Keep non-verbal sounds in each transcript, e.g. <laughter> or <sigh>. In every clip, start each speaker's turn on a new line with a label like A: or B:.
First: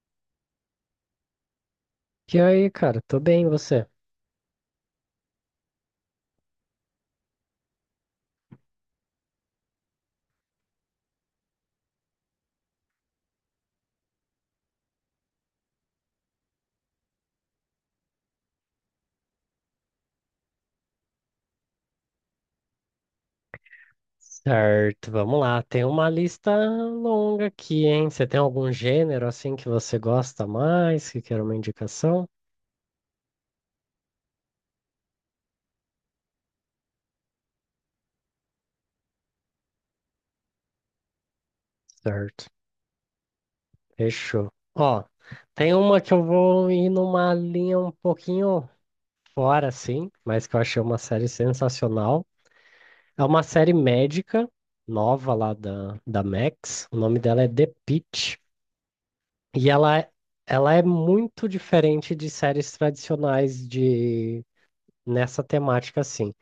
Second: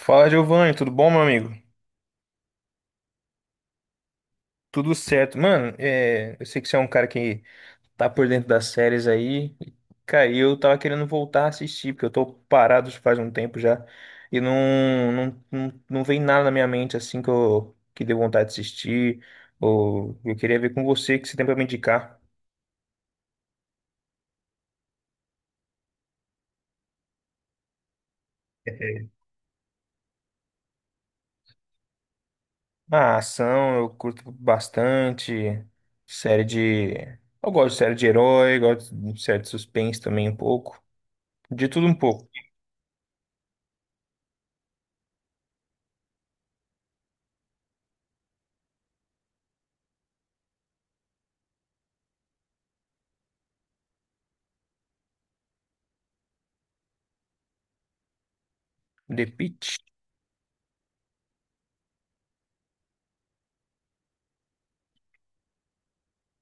A: Fala, Giovanni, tudo bom, meu amigo?
B: E aí, cara, tô bem, e você?
A: Tudo certo. Mano, é, eu sei que você é um cara que tá por dentro das séries aí. Cara, e eu tava querendo voltar a assistir, porque eu tô parado faz um tempo já. E não, não, não, não vem nada na minha mente assim que eu que deu vontade de assistir. Ou eu queria ver com você que você tem pra me indicar.
B: Certo, vamos lá. Tem uma lista longa aqui, hein? Você tem algum
A: <laughs>
B: gênero assim que você gosta mais, que quer uma indicação?
A: A ação, eu curto bastante. Série de. Eu gosto de série de herói, gosto de série de suspense também um pouco. De tudo um pouco.
B: Certo, fechou. Ó, tem uma que eu vou ir numa linha um pouquinho fora, assim, mas que eu achei uma série sensacional. É uma série médica nova lá da Max. O nome dela é The Pitt.
A: The
B: E
A: Pitt.
B: ela é muito diferente de séries tradicionais de nessa temática, assim.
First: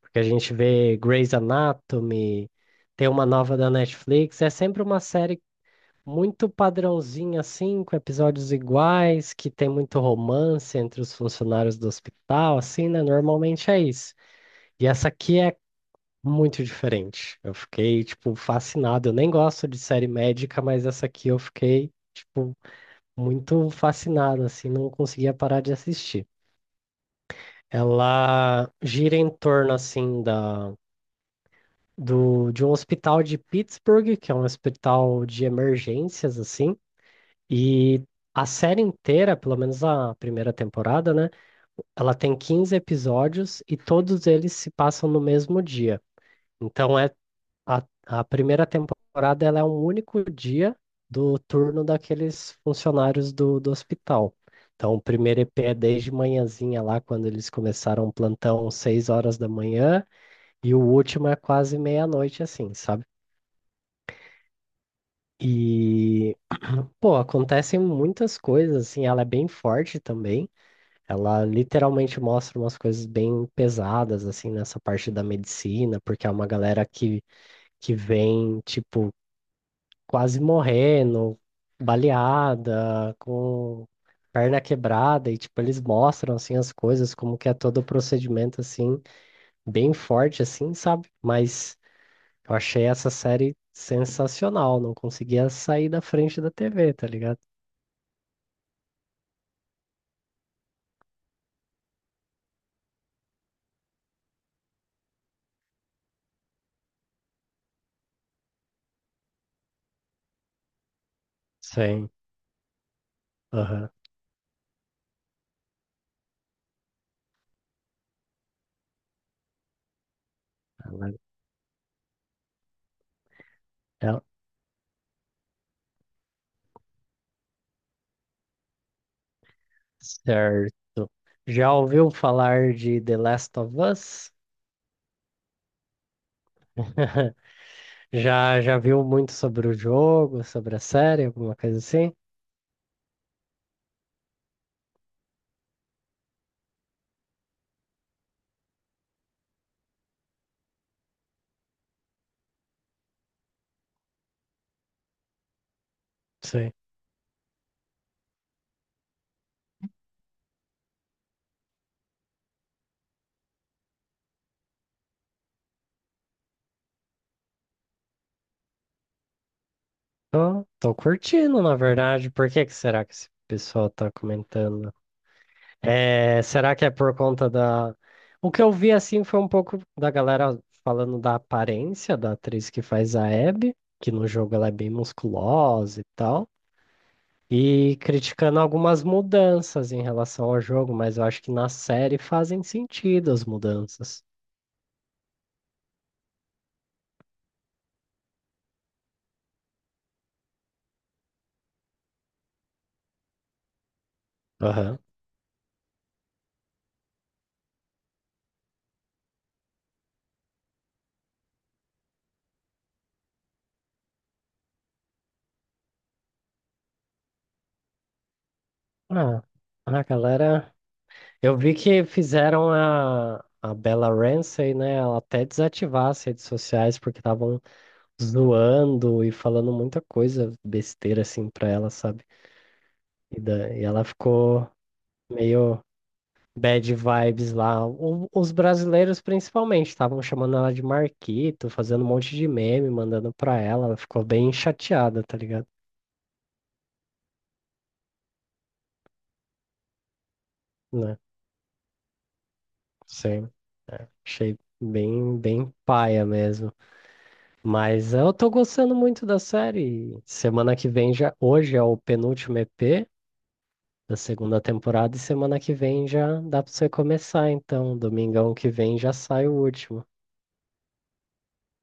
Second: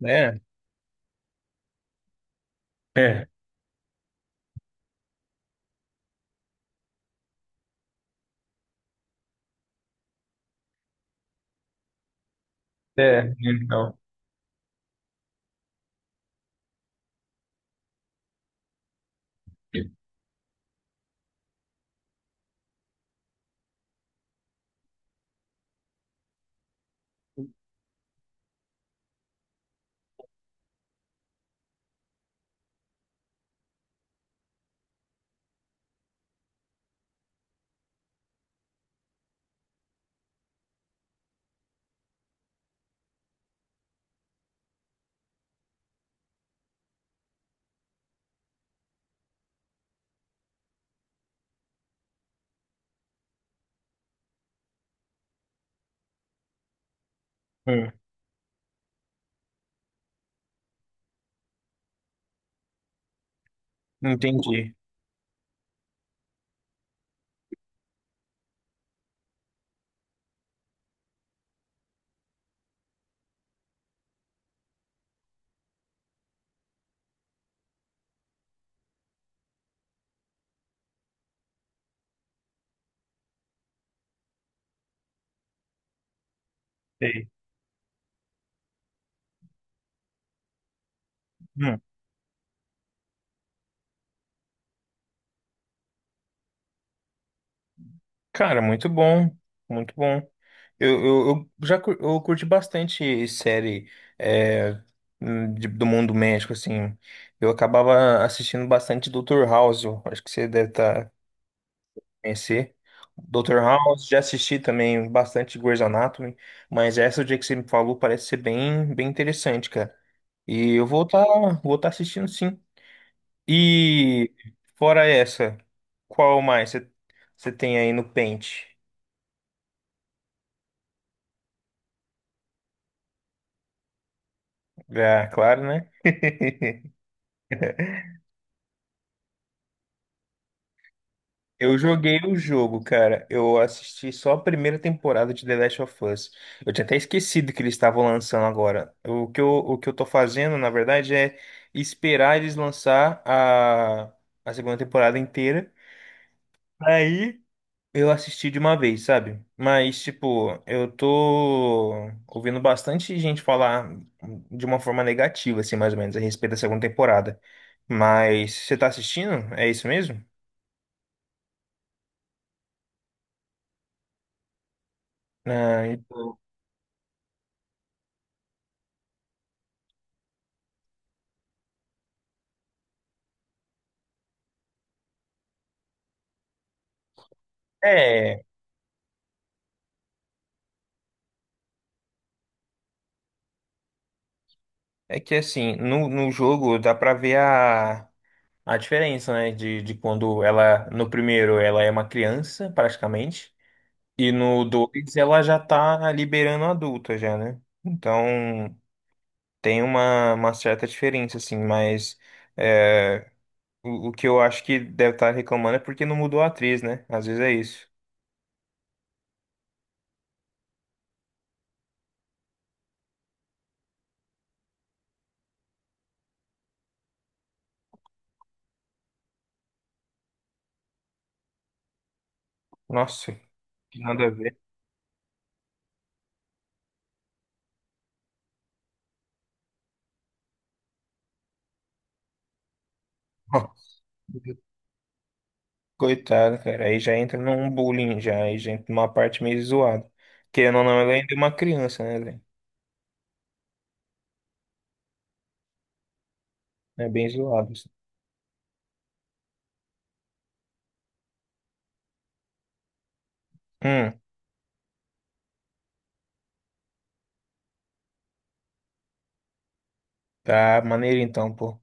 B: Porque a
A: Né?
B: gente vê Grey's Anatomy, tem uma
A: É,
B: nova da Netflix, é sempre uma série muito padrãozinha, assim, com episódios iguais, que tem muito romance entre os funcionários do hospital, assim, né?
A: É,
B: Normalmente é
A: então.
B: isso. E essa aqui é muito diferente. Eu fiquei, tipo, fascinado. Eu nem gosto de série médica, mas essa aqui eu fiquei, tipo, muito fascinado, assim, não conseguia parar de assistir. Ela gira em torno, assim, de um hospital de Pittsburgh, que é um hospital de emergências, assim, e a série inteira, pelo menos a primeira temporada, né? Ela tem 15 episódios e todos eles se passam no mesmo dia. Então é a primeira temporada ela é um único dia do turno daqueles funcionários do hospital. Então o primeiro EP é desde manhãzinha lá, quando eles
A: hum,
B: começaram o plantão, 6 horas da manhã, e o último é quase meia-noite, assim, sabe?
A: entendi.
B: E, pô, acontecem muitas coisas, assim, ela é bem forte também. Ela literalmente mostra umas coisas bem pesadas, assim, nessa parte da medicina, porque é uma galera que vem, tipo, quase morrendo, baleada, com perna quebrada, e, tipo, eles mostram, assim, as coisas,
A: Sei.
B: como que é todo o procedimento, assim, bem forte, assim, sabe? Mas
A: Hum,
B: eu achei essa série sensacional, não conseguia sair da frente da TV, tá ligado?
A: cara, muito bom, muito bom. Eu já cur- eu curti bastante série é, do mundo médico, assim. Eu acabava assistindo bastante Doutor House, eu acho que você deve
B: Sim.
A: conhecer. Doutor
B: Aham.
A: House, já assisti também bastante Grey's Anatomy, mas essa o dia que você me falou parece ser bem, bem interessante, cara. E eu
B: Ela-
A: vou tá assistindo sim.
B: ela-
A: E fora essa, qual mais você tem aí no pente?
B: Certo. Já ouviu falar de The Last of Us?
A: Ah, claro, né? <laughs>
B: <laughs> Já viu muito sobre o jogo, sobre a série, alguma
A: Eu
B: coisa assim?
A: joguei o jogo, cara. Eu assisti só a primeira temporada de The Last of Us. Eu tinha até esquecido que eles estavam lançando agora. O que eu tô fazendo, na verdade, é esperar eles lançar a segunda temporada inteira.
B: Sim.
A: Aí. Eu assisti de uma vez, sabe? Mas, tipo, eu tô ouvindo bastante gente falar de uma forma negativa, assim, mais ou menos, a respeito da segunda temporada. Mas você tá assistindo? É isso mesmo?
B: Tô curtindo, na verdade. Por que que será que esse pessoal tá comentando?
A: Ah,
B: É, será que é por conta da. O que eu vi assim foi um pouco da galera falando da aparência da atriz que faz a Abby, que no jogo ela é bem musculosa e tal. E
A: é,
B: criticando algumas mudanças em relação ao jogo, mas eu acho que na série fazem sentido as mudanças.
A: é que assim, no jogo dá pra ver a diferença, né? De quando ela, no primeiro, ela é uma criança, praticamente, e no
B: Aham.
A: dois ela já tá liberando adulta já, né? Então. Tem uma certa diferença, assim, mas é, o que eu acho que deve estar reclamando é porque não mudou a atriz, né? Às vezes é isso.
B: Ah, a galera. Eu vi que fizeram a Bella Ramsey, né? Ela até desativar as redes sociais porque estavam zoando e falando muita coisa besteira assim pra ela, sabe?
A: Nossa,
B: E, da, e
A: que
B: ela
A: nada a ver.
B: ficou meio bad vibes lá. Os brasileiros, principalmente, estavam chamando ela de Marquito, fazendo um monte de meme, mandando
A: <laughs>
B: pra
A: Nossa,
B: ela. Ela ficou bem chateada, tá ligado?
A: coitado, cara, aí já entra num bullying, já, aí já entra numa parte meio zoada. Querendo ou não, ela
B: Né?
A: ainda é uma criança, né, velho?
B: Sim, achei bem, bem paia mesmo.
A: É bem zoado, assim.
B: Mas eu tô gostando muito da série. Semana que vem já. Hoje é o penúltimo EP da
A: Hum,
B: segunda temporada, e semana que vem já dá pra você começar. Então, domingão que vem já sai o último.
A: tá maneiro então, pô.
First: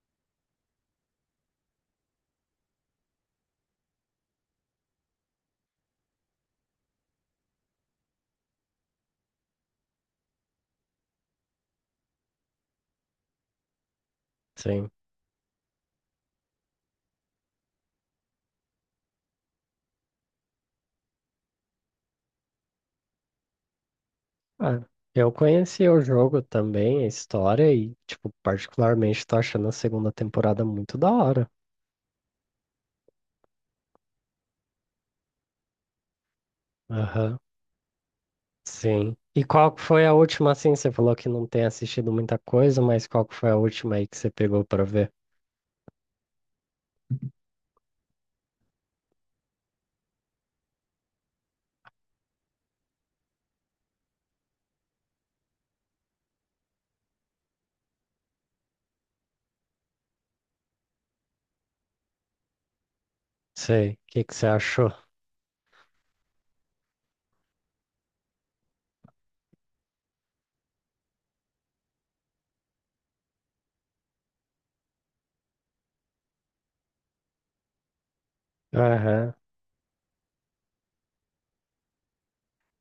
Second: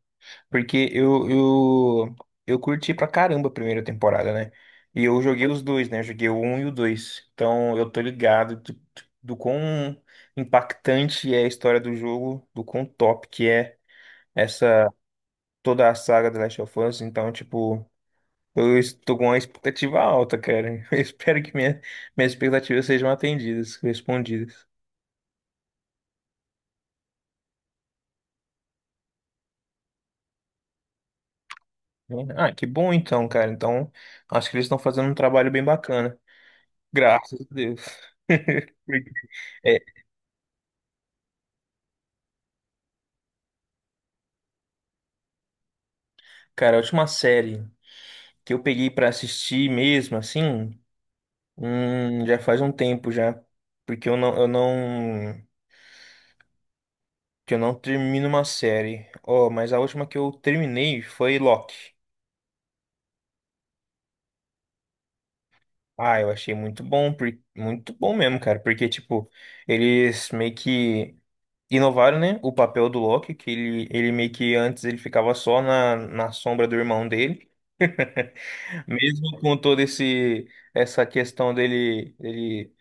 A: Porque eu curti pra caramba a primeira temporada, né? E eu joguei os dois, né? Joguei o 1 e o 2. Então eu tô ligado do quão impactante é a história do jogo, do quão top que é
B: Sim.
A: essa toda a saga The Last of Us. Então, tipo, eu estou com uma expectativa alta, cara. <laughs> Eu espero que minhas expectativas sejam atendidas, respondidas.
B: Ah, eu conheci o jogo também, a história, e, tipo, particularmente tô achando a segunda temporada muito da hora.
A: Ah, que bom então, cara. Então, acho que eles estão fazendo um trabalho bem bacana.
B: Aham,
A: Graças a Deus. <laughs>
B: sim. E qual
A: É,
B: que foi a última, assim? Você falou que não tem assistido muita coisa, mas qual que foi a última aí que você pegou pra ver?
A: cara, a última série que eu peguei pra assistir mesmo, assim, já faz um tempo já, porque eu não, que eu não termino uma série. Oh, mas a última que eu terminei foi Loki.
B: Sei, o que que você achou?
A: Ah, eu achei muito bom, muito bom mesmo, cara, porque tipo, eles meio que inovaram, né, o papel do Loki, que ele meio que antes ele ficava só na sombra do irmão dele.
B: Aham.
A: Mesmo com toda esse essa questão dele ele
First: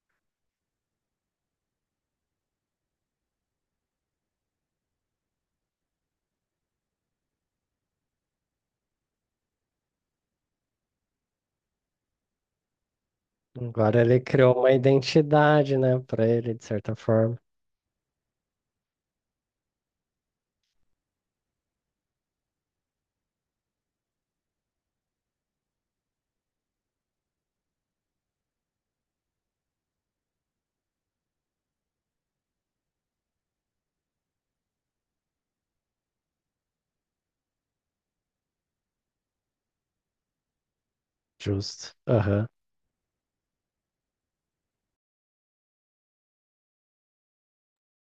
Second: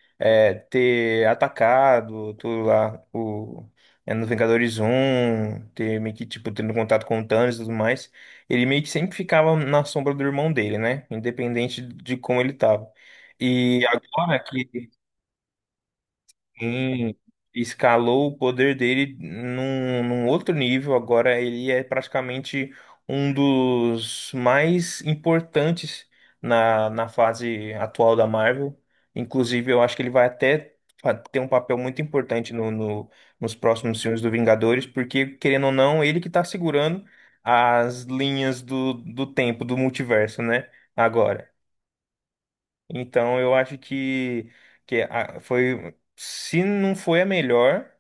A: ter atacado tudo lá nos Vingadores um ter meio que tipo tendo contato com o Thanos e tudo mais, ele meio que sempre ficava na sombra do irmão dele, né? Independente de como ele tava. E
B: Agora ele
A: agora
B: criou uma
A: que.
B: identidade, né, pra ele, de certa
A: Sim,
B: forma.
A: escalou o poder dele num outro nível. Agora ele é praticamente um dos mais importantes na fase atual da Marvel. Inclusive, eu acho que ele vai até ter um papel muito importante nos próximos filmes do Vingadores, porque, querendo ou não, ele que está segurando as linhas do tempo, do multiverso, né? Agora.
B: Justo. Aham,
A: Então eu acho que, foi, se não foi a melhor,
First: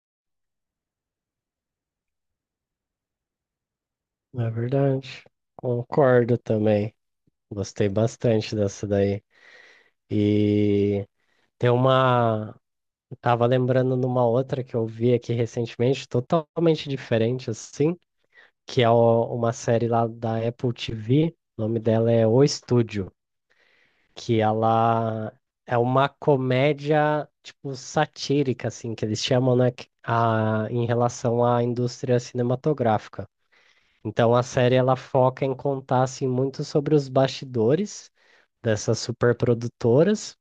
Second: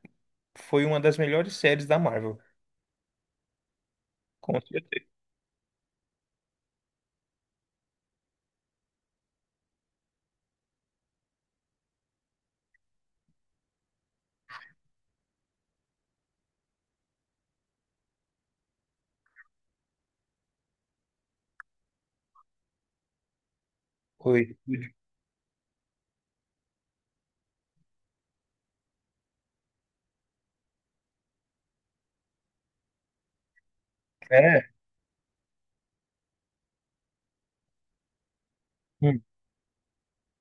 A: foi uma das melhores séries da Marvel.
B: é
A: Com certeza.
B: verdade. Concordo também. Gostei bastante dessa daí. E tem uma. Tava lembrando numa outra que eu vi aqui recentemente, totalmente diferente assim, que é o- uma série lá da Apple TV, o nome dela é O Estúdio, que
A: Foi.
B: ela é uma comédia tipo satírica assim, que eles chamam, né, que- a, em relação à indústria cinematográfica. Então a
A: É.
B: série ela foca em contar assim muito sobre os bastidores dessas
A: Hum,
B: superprodutoras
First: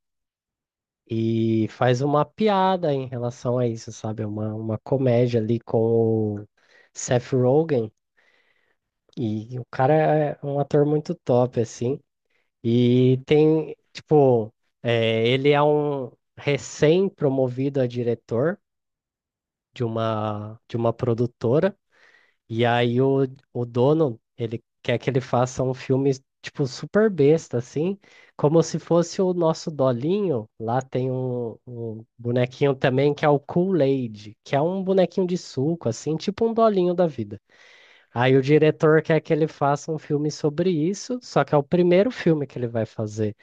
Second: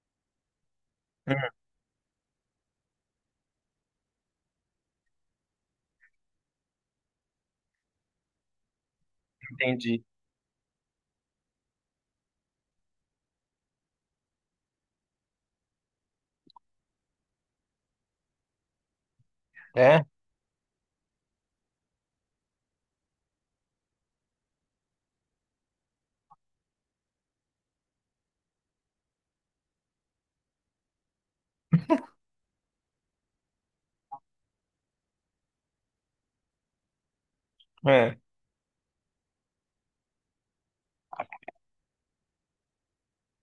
A: hum,
B: e faz uma piada em relação a isso, sabe? É uma comédia ali com o Seth Rogen. E o cara
A: entendi.
B: é um ator muito top, assim. E tem, tipo, é, ele é um recém-promovido a diretor de
A: É,
B: uma, de uma produtora. E aí o dono, ele quer que ele faça um filme, tipo, super besta, assim, como se fosse o nosso Dolinho. Lá tem um, um bonequinho também que é o Kool-Aid, que é um bonequinho de suco, assim, tipo um Dolinho da vida.
A: é.
B: Aí o diretor quer que ele faça um filme sobre isso, só que é o primeiro filme que ele vai fazer.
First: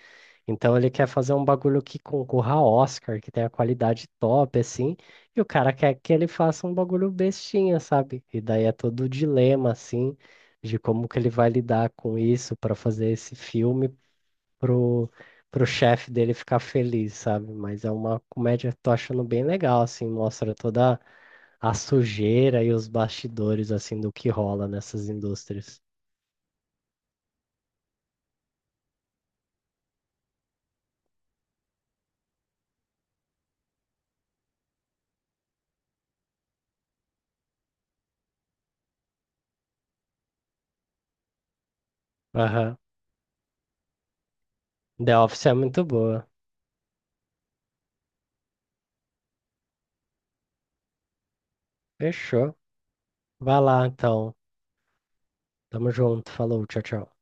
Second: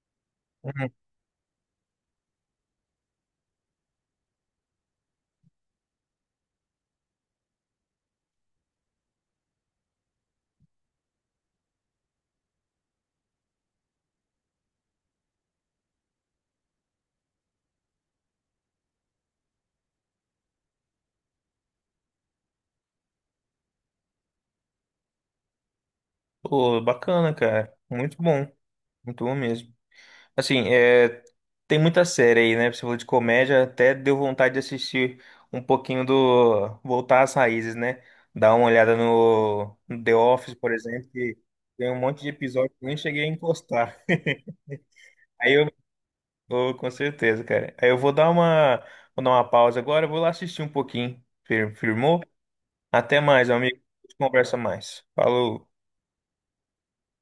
B: Então
A: Hum.
B: ele quer fazer um bagulho que concorra a Oscar, que tenha qualidade top, assim, e o cara quer que ele faça um bagulho bestinha, sabe? E daí é todo o dilema, assim, de como que ele vai lidar com isso para fazer esse filme pro, pro chefe dele ficar feliz, sabe? Mas é uma comédia que tô achando bem legal, assim, mostra toda a sujeira e os bastidores, assim, do que rola nessas indústrias.
A: Pô, bacana, cara. Muito bom. Muito bom mesmo. Assim, é, tem muita série aí, né? Você falou de comédia, até deu vontade de assistir um pouquinho do. Voltar às raízes, né? Dar uma olhada no The Office, por exemplo, que tem um monte de episódio que
B: Aham.
A: eu nem cheguei a encostar.
B: The Office
A: Aí
B: é
A: eu
B: muito boa.
A: vou, com certeza, cara. Aí eu vou dar uma pausa agora, vou lá assistir um pouquinho. Firmou?
B: Fechou.
A: Até mais,
B: Vai
A: amigo.
B: lá,
A: A gente
B: então.
A: conversa mais. Falou.
B: Tamo junto, falou, tchau, tchau.